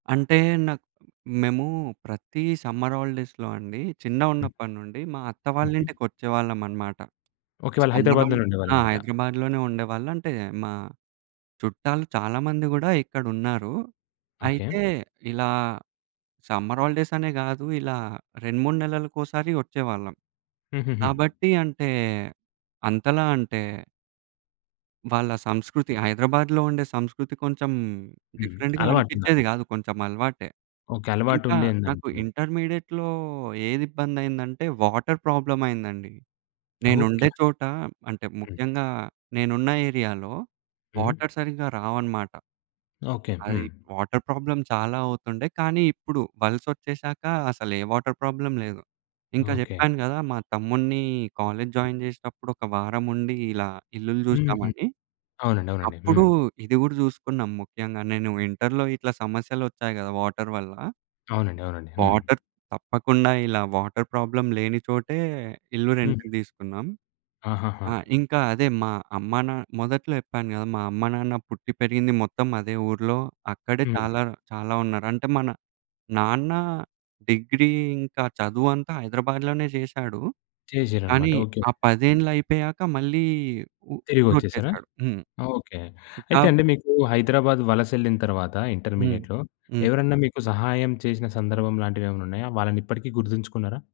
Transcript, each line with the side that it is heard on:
right: అంటే నాక్ మేము ప్రతి సమ్మర్ హాలిడేస్‌లో అండి,
left: హ్మ్.
right: చిన్నగున్నప్పటి నుండి, మా అత్త వాళ్ళ
left: హుహు.
right: ఇంటికొచ్చేవాళ్ళం అనమాట.
left: ఓకే.
right: ఈ
left: వాళ్ళు
right: సమ్మర్
left: హైదరాబాద్‌‌లోనే
right: హాలిడేస్ ఆ!
left: ఉండేవాలన్నమాట.
right: హైదరాబాద్‌లోనే ఉండేవాళ్ళు. అంటే మా చుట్టాలు చాలామంది గూడా, ఇక్కడున్నారు.
left: ఓకే.
right: అయితే ఇలా సమ్మర్ హాలిడేస్ అనే గాదు, ఇలా 2, 3 నెలలకోసారి వచ్చేవాళ్ళం.
left: హుహుహు.
right: కాబట్టి అంటే అంతలా అంటే వాళ్ళ సంస్కృతి,
left: హ్మ్.
right: హైదరాబాద్‌లో ఉండే సంస్కృతి కొంచెం
left: హ్మ్.
right: డిఫరెంట్‌గా
left: అలవాటు
right: అనిపిచ్చేది
left: ఉందన్నమాట.
right: గాదు, కొంచెం అలవాటే.
left: ఓకే. అలవాటు
right: ఇంకా
left: ఉండేదండి.
right: నాకు ఇంటర్మీడియేట్‌లో ఏది ఇబ్బంది అయిందంటే, వాటర్ ప్రాబ్లమ్ అయిందండి.
left: ఓకే.
right: నేనుండే చోట, అంటే
left: హ్మ్.
right: ముఖ్యంగా నేనున్న ఏరియా‌లో
left: హ్మ్.
right: వాటర్ సరిగ్గా రావన్నమాట.
left: ఓకే.
right: అది.
left: హ్మ్.
right: వాటర్ ప్రాబ్లమ్ చాలా అవుతుండే. కానీ ఇప్పుడు వలసొచ్చేసాక అసలు ఏ వాటర్ ప్రాబ్లమ్ లేదు. ఇంకా
left: ఓకే.
right: చెప్పాను కదా! మా తమ్ముడిని కాలేజ్
left: హ్మ్.
right: జాయిన్ చేసేటప్పుడు, ఒక వారం ఉండి, ఇలా ఇల్లులు
left: హుహు.
right: జూసినామని.
left: అవునండి. అవునండి.
right: అప్పుడు
left: హ్మ్.
right: ఇది కూడా చూసుకున్నాం ముఖ్యంగా. నేను ఇంటర్‌లో ఇట్లా సమస్యలొచ్చాయి కదా! వాటర్ వల్ల.
left: అవునండి. అవునండి. హ్మ్.
right: వాటర్ తప్పకుండా ఇలా వాటర్ ప్రాబ్లమ్‌ లేనిచోటే, ఇల్లు
left: హ్మ్.
right: రెంట్‌కి దీసుకున్నాం.
left: ఆహాహా!
right: ఆ! ఇంకా అదే మా అమ్మ నా మొదట్లో చెప్పాను కదా! మా అమ్మా, నాన్న పుట్టి పెరిగింది మొత్తం అదే ఊరిలో. అక్కడే
left: హ్మ్.
right: చాలా, చాలా ఉన్నారు. అంటే మన నాన్న డిగ్రీ ఇంకా చదువంతా హైదరాబాద్‌‌లోనే చేసాడు. కానీ
left: చేసారన్నమాట. ఓకే.
right: ఆ
left: హ్మ్.
right: 10 ఏండ్లు అయిపోయాక మళ్ళీ ఊ ఊరు
left: తిరిగొచ్చేసారా!
right: వచ్చేసాడు. హ్మ్.
left: ఓకే. అయితే అండి,
right: కాబట్టి
left: మీకు హైదరాబాద్ వలస యెళ్ళిన తర్వాత
right: హ్మ్.
left: ఇంటర్మీడియేట్‌లో
right: హ్మ్.
left: ఎవరన్నా మీకు సహాయం చేసిన సందర్భం లాంటివేమన్నా ఉన్నాయా? వాళ్ళని ఇప్పటికీ గుర్తుంచుకున్నారా?